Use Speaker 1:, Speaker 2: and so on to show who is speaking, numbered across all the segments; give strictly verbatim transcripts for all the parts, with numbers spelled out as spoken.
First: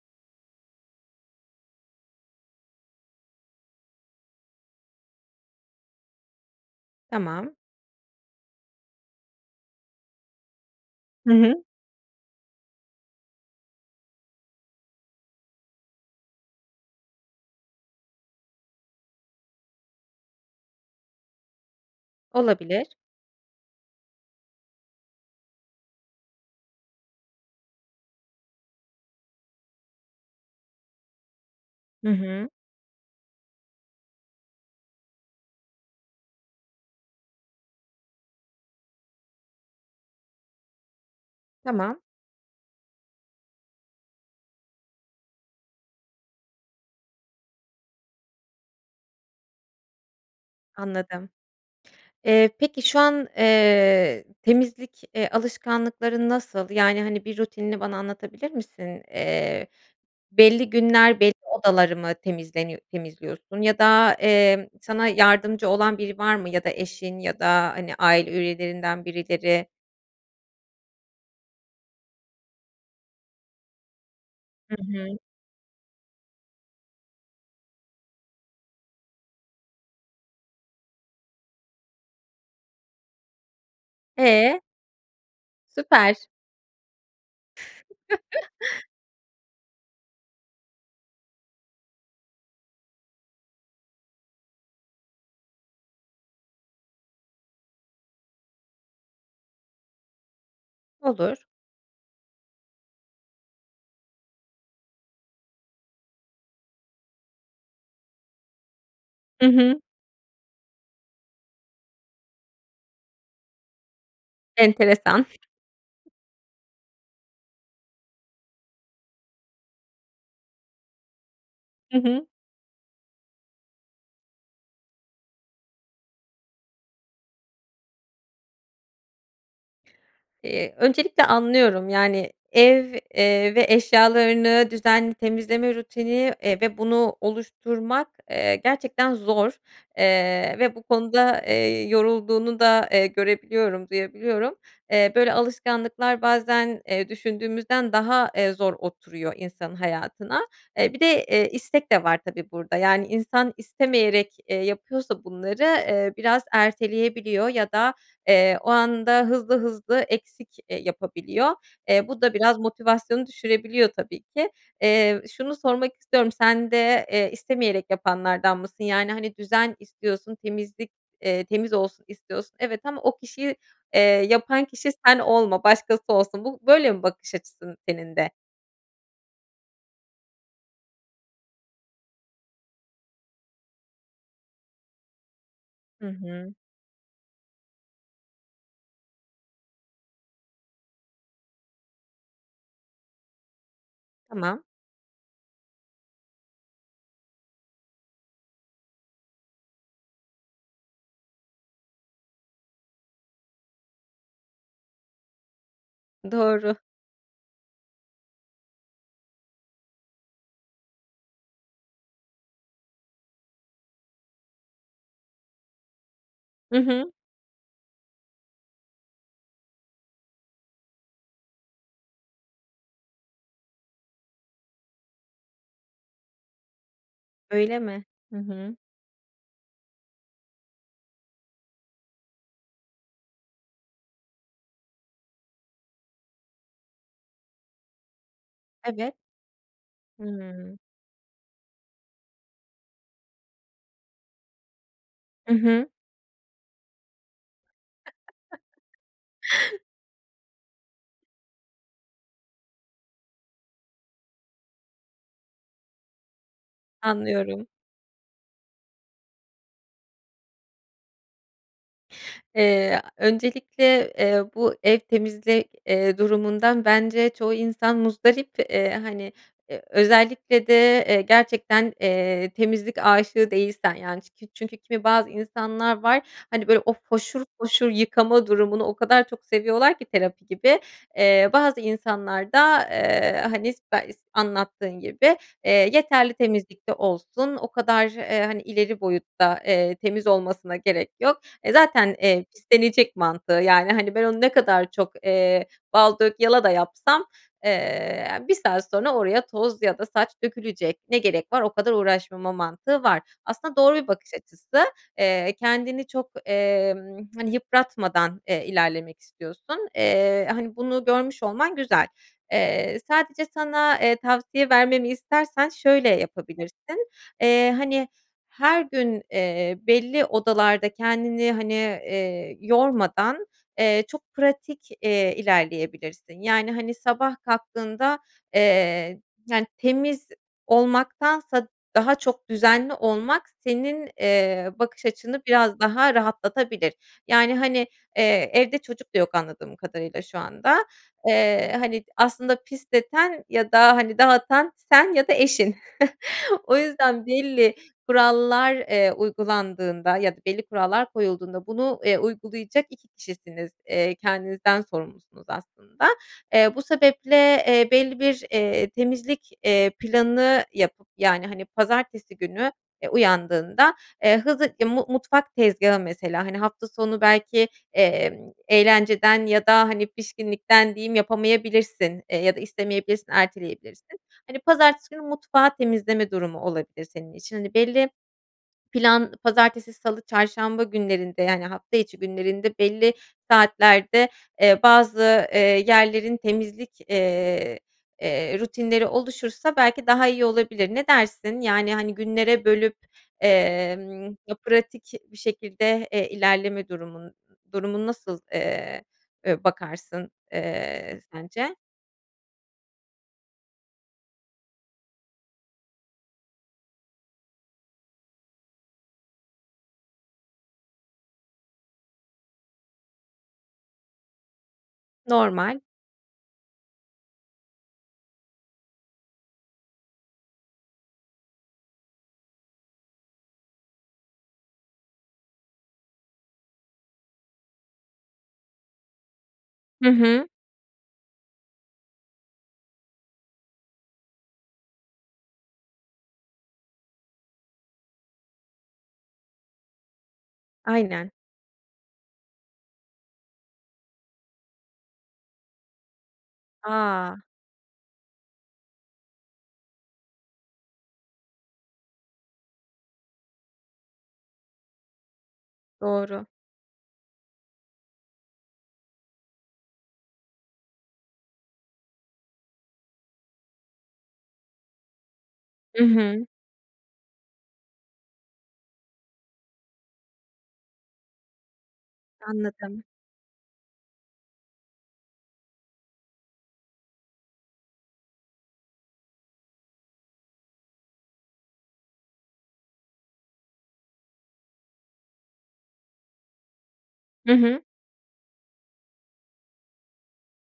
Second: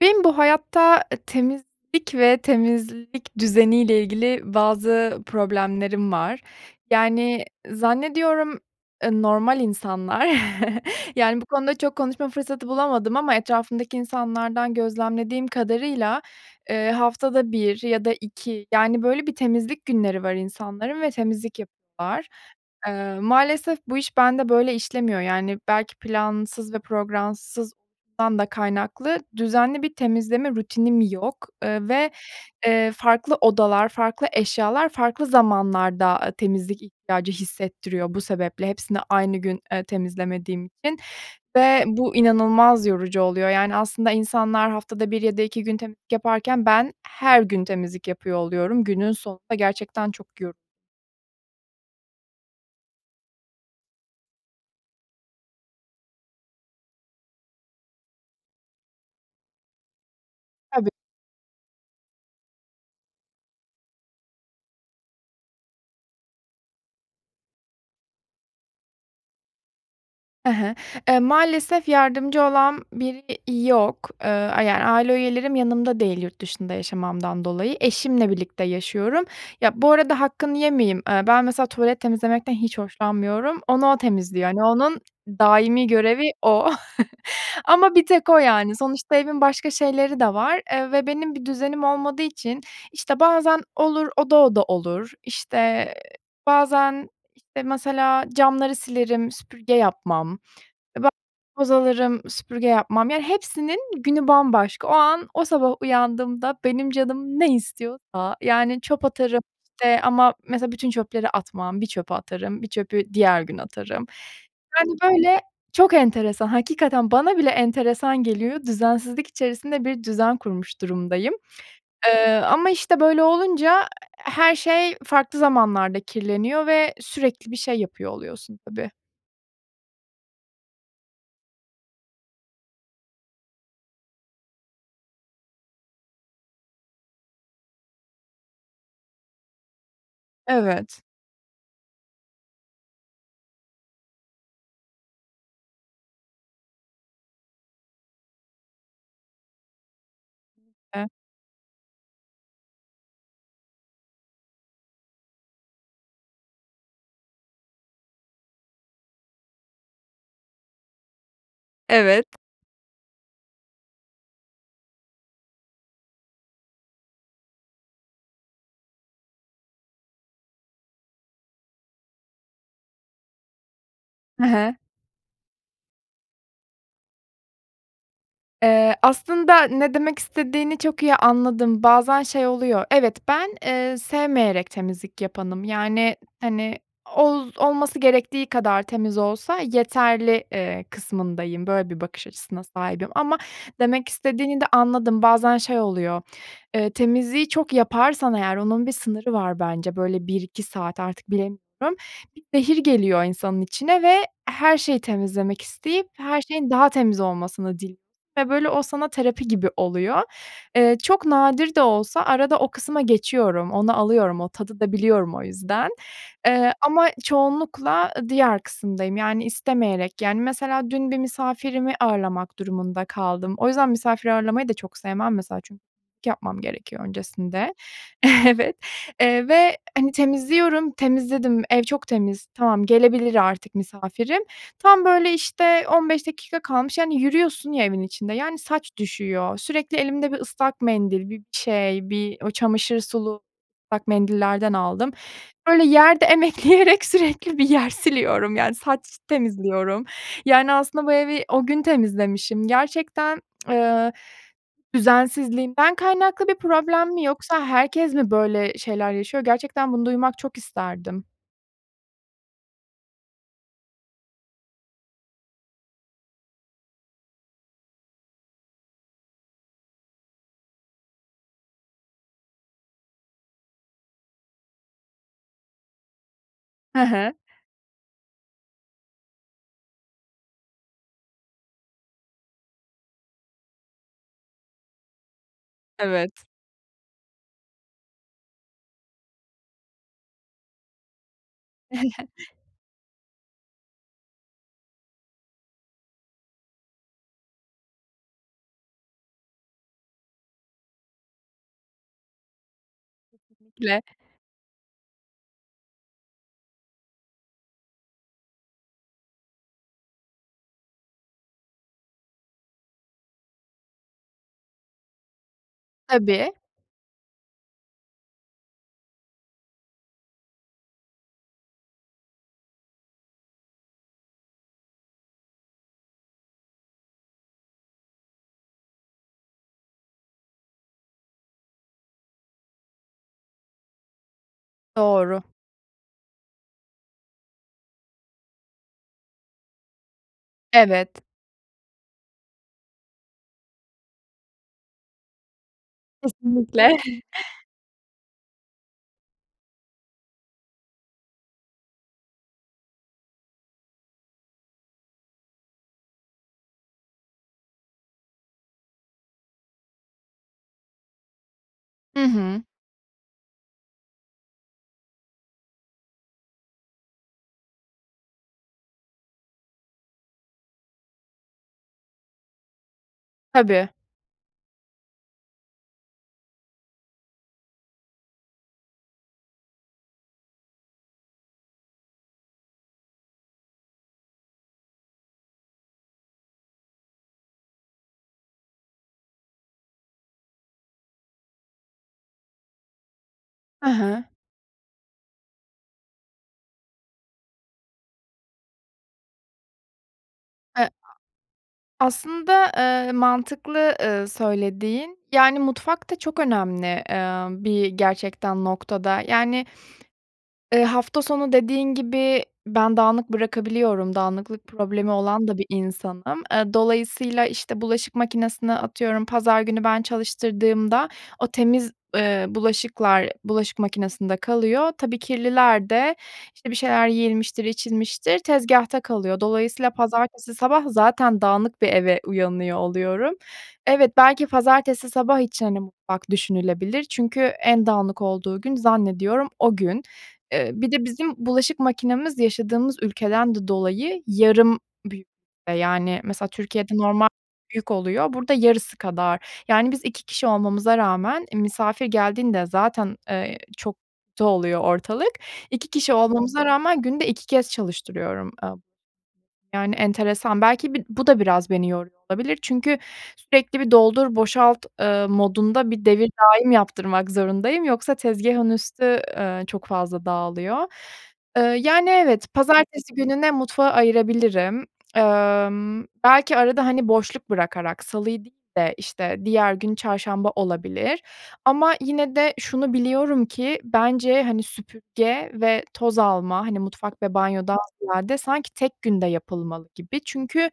Speaker 1: Benim bu hayatta temizlik ve temizlik düzeniyle ilgili bazı problemlerim var. Yani,
Speaker 2: Tamam.
Speaker 1: zannediyorum, eee, normal insanlar,
Speaker 2: Hı
Speaker 1: yani, bu
Speaker 2: hı.
Speaker 1: konuda çok konuşma fırsatı bulamadım ama etrafımdaki insanlardan gözlemlediğim kadarıyla, eee, haftada bir ya da iki yani böyle bir temizlik günleri var insanların ve temizlik yap lar.
Speaker 2: Olabilir.
Speaker 1: Eee, maalesef bu iş bende böyle işlemiyor yani belki plansız ve programsız dan da kaynaklı düzenli bir temizleme rutinim yok, eee,
Speaker 2: Hı
Speaker 1: ve,
Speaker 2: hı.
Speaker 1: eee, farklı odalar, farklı eşyalar farklı zamanlarda, aaa, temizlik ihtiyacı hissettiriyor bu sebeple, hepsini aynı gün, eee, temizlemediğim için. Ve
Speaker 2: Tamam.
Speaker 1: bu inanılmaz yorucu oluyor yani aslında insanlar haftada bir ya da iki gün temizlik yaparken ben her gün temizlik yapıyor oluyorum. Günün sonunda gerçekten çok yoru
Speaker 2: Anladım. Eee, peki şu an, eee, temizlik, eee, alışkanlıkların nasıl? Yani hani bir rutinini bana anlatabilir misin? Eee, belli
Speaker 1: Tabii.
Speaker 2: günler belli odaları mı temizleniyo temizliyorsun ya da, emm, sana yardımcı olan biri var mı ya da eşin ya da, hani, aile üyelerinden birileri?
Speaker 1: E, he. Eee, maalesef yardımcı olan biri yok. Eee,
Speaker 2: Hı
Speaker 1: yani, aile
Speaker 2: hı.
Speaker 1: üyelerim yanımda değil yurt dışında yaşamamdan dolayı. Eşimle birlikte yaşıyorum. Ya, bu arada hakkını yemeyeyim, eee, ben mesela tuvalet temizlemekten hiç hoşlanmıyorum, onu o temizliyor.
Speaker 2: E?
Speaker 1: Hani, onun daimî
Speaker 2: Süper.
Speaker 1: görevi o ama bir tek o, yani. Sonuçta evin başka şeyleri de var, eee, ve benim bir düzenim olmadığı için, işte, bazen olur, oda oda olur. İşte, eee, bazen işte, mesela camları silerim, süpürge yapmam. Eee, [unintelligible]
Speaker 2: Olur.
Speaker 1: toz alırım, süpürge yapmam. Yani, hepsinin günü bambaşka. O an, o sabah uyandığımda benim canım ne istiyorsa, yani, çöp atarım,
Speaker 2: I hı.
Speaker 1: işte, ama mesela bütün çöpleri atmam. Bir çöpü atarım, bir çöpü diğer gün atarım. Yani,
Speaker 2: Enteresan.
Speaker 1: böyle çok enteresan, hakikaten bana bile enteresan geliyor. Düzensizlik içerisinde bir düzen kurmuş durumdayım,
Speaker 2: I hı.
Speaker 1: eee, ama, işte, böyle olunca her şey farklı zamanlarda kirleniyor ve sürekli bir şey yapıyor oluyorsun tabii.
Speaker 2: Eee, öncelikle anlıyorum. Yani, ev, eee, ve eşyalarını düzenli temizleme rutini, eee, ve bunu oluşturmak, eee, gerçekten zor, eee, ve bu
Speaker 1: Evet.
Speaker 2: konuda, eee, yorulduğunu da, eee, görebiliyorum, duyabiliyorum. Eee, böyle alışkanlıklar bazen, eee, düşündüğümüzden daha, eee, zor oturuyor insanın hayatına. Eee, bir
Speaker 1: [unintelligible]
Speaker 2: de, eee, istek de var tabii burada. Yani, insan istemeyerek, eee, yapıyorsa bunları, eee, biraz erteleyebiliyor ya da, eee, o anda hızlı hızlı eksik, eee, yapabiliyor. Eee, bu
Speaker 1: Evet.
Speaker 2: da biraz motivasyonu düşürebiliyor tabii ki. Eee, şunu sormak istiyorum, sen de, eee, istemeyerek yapanlardan mısın? Yani, hani, düzen istiyorsun, temizlik eee, temiz olsun istiyorsun, evet ama o kişi, eee,
Speaker 1: He
Speaker 2: yapan
Speaker 1: he.
Speaker 2: kişi sen olma, başkası olsun. Bu böyle mi bakış açısı senin de?
Speaker 1: Iıı, aslında ne demek istediğini çok iyi anladım. Bazen, şey, oluyor, evet, ben, ııı, sevmeyerek temizlik yapanım.
Speaker 2: Hı
Speaker 1: Yani,
Speaker 2: hı.
Speaker 1: hani, ol olması gerektiği kadar temiz olsa yeterli, ııı, kısmındayım, böyle bir bakış açısına sahibim ama demek istediğini
Speaker 2: Tamam.
Speaker 1: de anladım. Bazen, şey, oluyor, ııı, temizliği çok yaparsan eğer onun bir sınırı var bence, böyle, bir iki saat artık bilemiyorum, bir zehir geliyor insanın içine ve her şeyi temizlemek isteyip her şeyin
Speaker 2: Doğru.
Speaker 1: daha temiz olmasını dil ve, böyle, o sana terapi gibi oluyor. Iıı, çok nadir de olsa arada o kısma geçiyorum, onu alıyorum. O tadı da biliyorum o yüzden, ııı,
Speaker 2: Hı
Speaker 1: ama
Speaker 2: hı.
Speaker 1: çoğunlukla diğer kısımdayım, yani, istemeyerek. Yani, mesela dün bir misafirimi ağırlamak durumunda kaldım. O yüzden misafir ağırlamayı da çok sevmem mesela [unintelligible] yapmam gerekiyor öncesinde.
Speaker 2: Öyle mi? Hı
Speaker 1: Evet,
Speaker 2: hı.
Speaker 1: eee, ve, hani, temizliyorum, temizledim. Ev çok temiz, tamam, gelebilir artık misafirim. Tam böyle, işte, on beş dakika kalmış, yani, yürüyorsun ya evin içinde, yani, saç
Speaker 2: Evet.
Speaker 1: düşüyor. Sürekli elimde bir
Speaker 2: Hıı.
Speaker 1: ıslak mendil, bir bir şey, bir o çamaşır sulu ıslak mendillerden aldım.
Speaker 2: I
Speaker 1: Böyle
Speaker 2: hı.
Speaker 1: yerde emekleyerek sürekli bir yer siliyorum, yani, saç temizliyorum. Yani, aslında bu evi o gün temizlemişim. Gerçekten, ııı, düzensizliğimden kaynaklı bir problem mi yoksa
Speaker 2: Anlıyorum.
Speaker 1: herkes mi böyle şeyler yaşıyor gerçekten bunu duymak çok isterdim.
Speaker 2: Eee, öncelikle, eee, bu ev temizle eee, durumundan bence çoğu insan muzdarip. Eee, hani, e özellikle de, eee, gerçekten, eee, temizlik aşığı değilsen, yani, ç ki çünkü kimi bazı insanlar var, hani, böyle o
Speaker 1: Hı hı.
Speaker 2: foşur foşur yıkama durumunu o kadar çok seviyorlar ki terapi gibi, eee, bazı insanlar da, eee, hani, [unintelligible] anlattığın gibi, eee, "Yeterli
Speaker 1: Evet.
Speaker 2: temizlikte olsun. O kadar, eee, hani, ileri boyutta, eee, temiz olmasına gerek yok. E, zaten, eee, pislenecek." mantığı. Yani, hani, "Ben onu ne kadar çok, eee, bal dök yala da yapsam, eee, ya bir saat sonra oraya toz ya da saç dökülecek. Ne gerek var o kadar uğraşmama?" mantığı var. Aslında doğru
Speaker 1: Kesinlikle.
Speaker 2: bir bakış açısı. Eee, kendini çok, ımm, hani, yıpratmadan, eee, ilerlemek istiyorsun. Eee, hani, bunu görmüş olman güzel. Eee, sadece sana, eee, tavsiye vermemi istersen şöyle
Speaker 1: Tabii.
Speaker 2: yapabilirsin. Eee, hani, her gün, eee, belli odalarda kendini, hani, eee, yormadan, eee, çok pratik, eee, ilerleyebilirsin. Yani, hani, sabah kalktığında, eee, yani, temiz olmaktansa daha çok düzenli olmak senin, eee, bakış
Speaker 1: Doğru.
Speaker 2: açını biraz daha rahatlatabilir. Yani, hani, eee, evde çocuk da yok anladığım kadarıyla şu anda.
Speaker 1: Evet.
Speaker 2: Eee, hani, aslında pisleten ya da, hani, dağıtan sen ya da eşin. O
Speaker 1: Kesinlikle.
Speaker 2: yüzden belli kurallar, eee, uygulandığında ya da belli kurallar koyulduğunda bunu, eee, uygulayacak iki kişisiniz. Eee, kendinizden sorumlusunuz aslında. Eee, bu sebeple, eee, belli bir, eee, temizlik, eee, planı yapıp yani, hani,
Speaker 1: I
Speaker 2: pazartesi
Speaker 1: hı.
Speaker 2: günü, eee, uyandığında, eee, hızlıca mu muttfak tezgâhı mesela, hani, hafta sonu belki, emm, eğlenceden ya da, hani, pişkinlikten diyeyim yapamayabilirsin, eee, ya da istemeyebilirsin,
Speaker 1: Tabii.
Speaker 2: erteleyebilirsin. Hani, pazartesi günü mutfağı temizleme durumu olabilir senin için. Hani, belli plan pazartesi, salı, çarşamba günlerinde yani hafta içi günlerinde belli saatlerde, eee, bazı, eee, yerlerin temizlik, eee, eee, rutinleri oluşursa belki daha iyi olabilir. Ne dersin? Yani, hani, günlere bölüp,
Speaker 1: Hı hı.
Speaker 2: emm, ya pratik bir şekilde, eee, ilerleme durumun durumun nasıl, eee, bakarsın, eee, sence?
Speaker 1: Aslında, eee, mantıklı, eee, söylediğin, yani, mutfak da çok önemli, eee, bir gerçekten noktada, yani, ııı, hafta sonu dediğin gibi ben dağınık bırakabiliyorum, dağınıklık problemi olan da bir
Speaker 2: Normal.
Speaker 1: insanım. Iıı, dolayısıyla, işte, bulaşık makinesini atıyorum pazar günü ben çalıştırdığımda o temiz, ııı, bulaşıklar bulaşık makinesinde kalıyor. Tabii kirliler de, işte, bir şeyler yenilmiştir, içilmiştir, tezgâhta kalıyor. Dolayısıyla
Speaker 2: Hı hı.
Speaker 1: pazartesi sabah zaten dağınık bir eve uyanıyor oluyorum. Evet, belki pazartesi sabah için, hani, mutfak düşünülebilir çünkü en dağınık olduğu gün zannediyorum o gün. Iıı, bir de
Speaker 2: Aynen.
Speaker 1: bizim bulaşık makinemiz yaşadığımız ülkeden de dolayı yarım büyük yani mesela Türkiye'de normal
Speaker 2: A!
Speaker 1: büyük oluyor, burada yarısı kadar yani biz iki kişi olmamıza rağmen, e, misafir geldiğinde zaten, eee, çok kötü oluyor ortalık, iki kişi
Speaker 2: Doğru.
Speaker 1: olmamıza rağmen günde iki kez çalıştırıyorum yani enteresan. Belki b bu da biraz beni yoruyor olabilir çünkü sürekli bir doldur boşalt, ııı, modunda
Speaker 2: Hı
Speaker 1: bir
Speaker 2: hı.
Speaker 1: devridaim yaptırmak zorundayım yoksa tezgâhın üstü, ııı, çok fazla dağılıyor. Eee, yani evet,
Speaker 2: Anladım.
Speaker 1: pazartesi gününe mutfağı ayırabilirim. Imm, belki arada, hani, boşluk bırakarak, salıyı değil de, işte, diğer gün çarşamba olabilir ama yine de şunu biliyorum ki bence, hani, süpürge ve toz alma, hani, mutfak ve
Speaker 2: Hı
Speaker 1: banyodan
Speaker 2: hı.
Speaker 1: ziyade sanki tek günde yapılmalı gibi çünkü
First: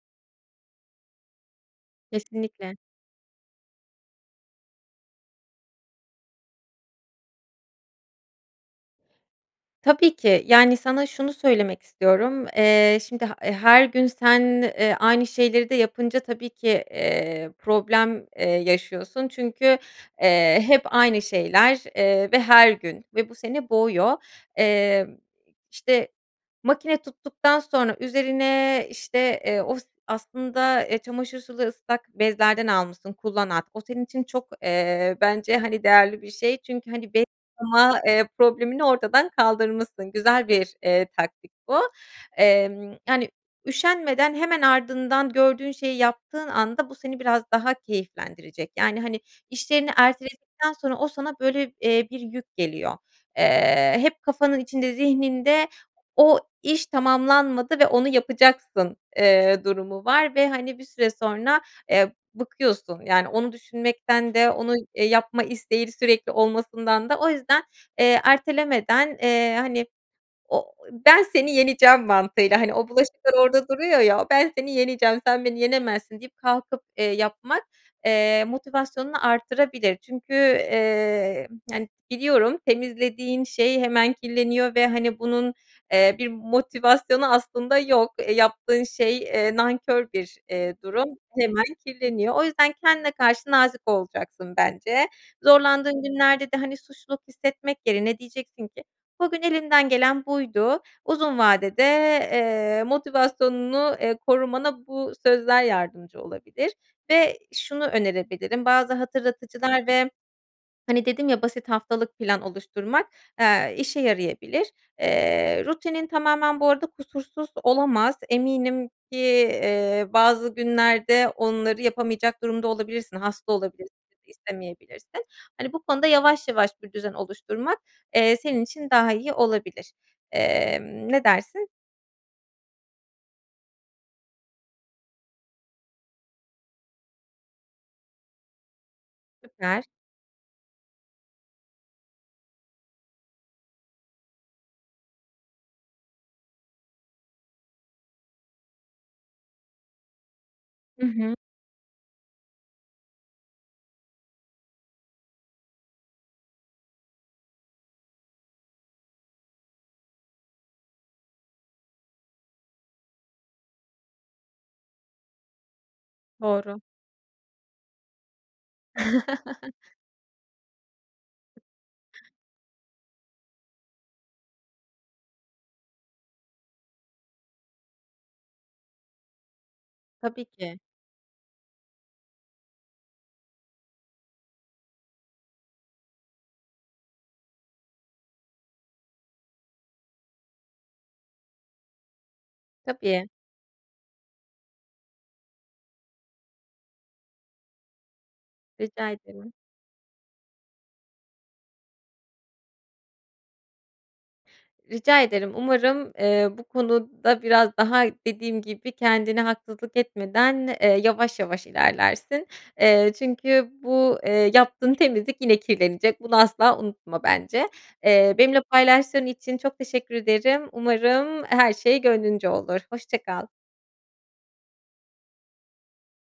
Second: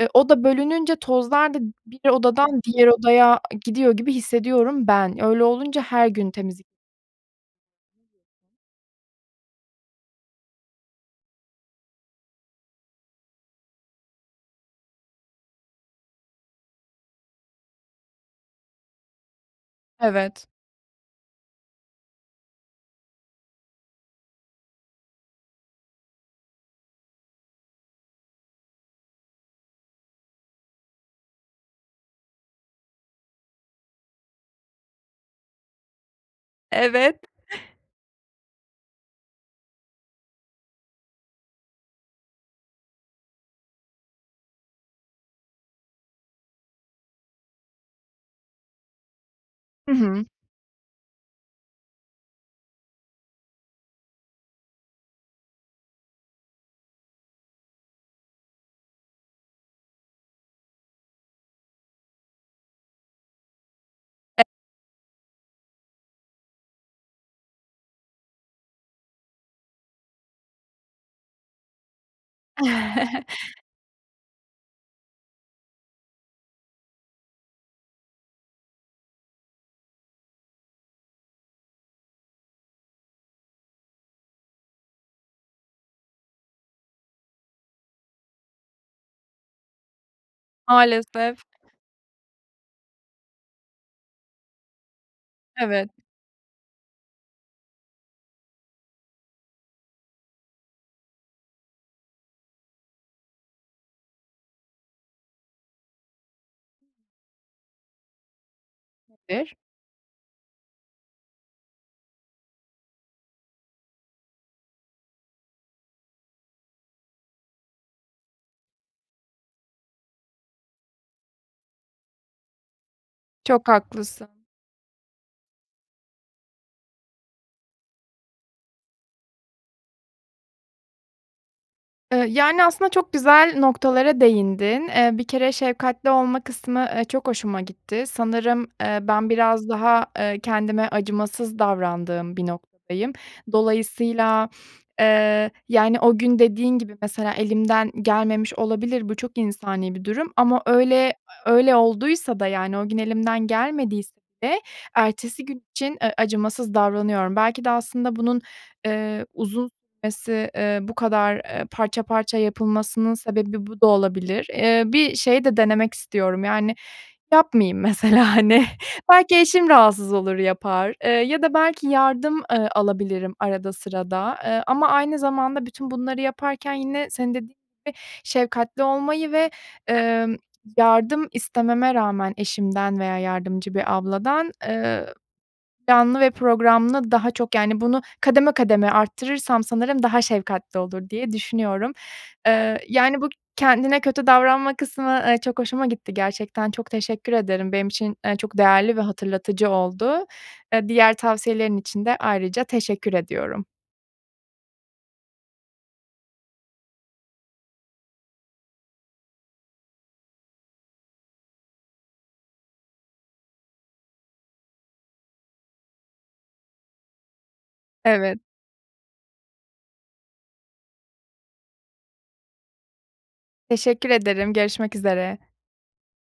Speaker 1: e, o da bölününce tozlar da bir odadan
Speaker 2: Kesinlikle.
Speaker 1: diğer odaya gidiyor gibi hissediyorum ben. Öyle olunca her gün temizlik
Speaker 2: Tabii ki. Yani, sana şunu söylemek istiyorum. Eee, şimdi ha her gün sen, eee, aynı şeyleri de yapınca tabii ki, eee, problem, eee, yaşıyorsun. Çünkü,
Speaker 1: Evet.
Speaker 2: eee, hep aynı şeyler, eee, ve her gün ve bu seni boğuyor. Eee, işte, makine tuttuktan sonra üzerine, işte, eee, os aslında, eee, çamaşır sulu ıslak bezlerden almışsın, kullan at. O senin için çok, eee, bence, hani, değerli bir şey. Çünkü, hani,
Speaker 1: Evet.
Speaker 2: bez yıkama, eee, problemini ortadan kaldırmışsın. Güzel bir, eee, taktik bu. Emm, yani, üşenmeden hemen ardından gördüğün şeyi yaptığın anda bu seni biraz daha keyiflendirecek. Yani, hani, işlerini
Speaker 1: Hı hı.
Speaker 2: erteledikten sonra o sana, böyle, eee, bir yük geliyor. Eee, hep kafanın içinde, zihninde o iş tamamlanmadı ve onu yapacaksın, eee, durumu var ve, hani, bir süre sonra, eee, bıkıyorsun. Yani, onu düşünmekten
Speaker 1: [unintelligible]
Speaker 2: de, onu, eee, yapma isteği sürekli olmasından da o yüzden, eee, ertelemeden, eee, hani, o ben seni yeneceğim mantığıyla, hani, o bulaşıklar orada duruyor ya, "Ben seni yeneceğim, sen beni yenemezsin." deyip kalkıp, eee, yapmak, eee, motivasyonunu artırabilir. Çünkü, eee, yani, biliyorum, temizlediğin şey hemen kirleniyor ve, hani, bunun, eee, bir motivasyonu aslında yok. E, yaptığın şey, eee, nankör bir, eee, durum.
Speaker 1: Maalesef.
Speaker 2: Hemen kirleniyor. O yüzden kendine karşı nazik olacaksın bence.
Speaker 1: Evet.
Speaker 2: Zorlandığın günlerde de, hani, suçluluk hissetmek yerine diyeceksin ki, "Bugün elimden gelen buydu." Uzun vadede, eee, motivasyonunu, eee, korumana bu sözler yardımcı olabilir ve şunu önerebilirim, bazı
Speaker 1: [unintelligible]
Speaker 2: hatırlatıcılar ve, hani, dedim ya, basit haftalık plan oluşturmak, ııı, işe yarayabilir. Eee, rutinin tamamen bu arada kusursuz olamaz. Eminim ki, iii, bazı günlerde onları yapamayacak durumda olabilirsin. Hasta
Speaker 1: Çok
Speaker 2: olabilirsin,
Speaker 1: haklısın.
Speaker 2: istemeyebilirsin. Hani, bu konuda yavaş yavaş bir düzen oluşturmak, eee, senin için daha iyi olabilir. Emm, ne dersin?
Speaker 1: Iıı, yani, aslında çok güzel noktalara değindin. Eee, bir kere şefkatli olma kısmı, ııı, çok hoşuma gitti. Sanırım, eee, ben biraz
Speaker 2: Süper.
Speaker 1: daha, eee, kendime acımasız davrandığım bir noktadayım. Dolayısıyla eee, yani, o gün dediğin gibi mesela elimden gelmemiş olabilir, bu çok insani bir durum ama
Speaker 2: Hı
Speaker 1: öyle
Speaker 2: hı.
Speaker 1: öyle olduysa da, yani, o gün elimden gelmediyse [unintelligible] ertesi gün için, ııı, acımasız davranıyorum. Belki de aslında bunun, ııı, uzun sürmesi, eee, bu kadar, eee, parça parça yapılmasının sebebi bu da olabilir. Iıı, bir şey de denemek istiyorum. Yani,
Speaker 2: Doğru.
Speaker 1: yapmayayım mesela, hani, belki eşim rahatsız olur yapar, ııı, ya da belki yardım, ııı, alabilirim arada sırada, ııı, ama aynı zamanda bütün bunları yaparken yine senin de dediğin gibi şefkatli olmayı ve, ımm
Speaker 2: Tabii ki.
Speaker 1: yardım istememe rağmen eşimden veya yardımcı bir abladan, ııı, planlı ve programlı daha çok, yani, bunu kademe kademe arttırırsam sanırım daha şefkatli olur diye düşünüyorum. Iıı, yani,
Speaker 2: Tabii.
Speaker 1: bu kendine kötü davranma kısmı, ııı, çok hoşuma gitti gerçekten, çok teşekkür ederim. Benim için, ııı, çok değerli ve
Speaker 2: Rica ederim.
Speaker 1: hatırlatıcı oldu. Iıı, diğer tavsiyelerin için de ayrıca teşekkür ediyorum.
Speaker 2: Rica ederim. Umarım, eee, bu konuda biraz daha dediğim gibi kendine haksızlık etmeden, eee, yavaş yavaş ilerlersin. Eee, çünkü bu, eee, yaptığın temizlik yine kirlenecek. Bunu asla unutma bence. Eee,
Speaker 1: Evet.
Speaker 2: benimle paylaştığın için çok teşekkür ederim. Umarım her şey gönlünce olur. Hoşça kal.
Speaker 1: Teşekkür ederim. Görüşmek üzere.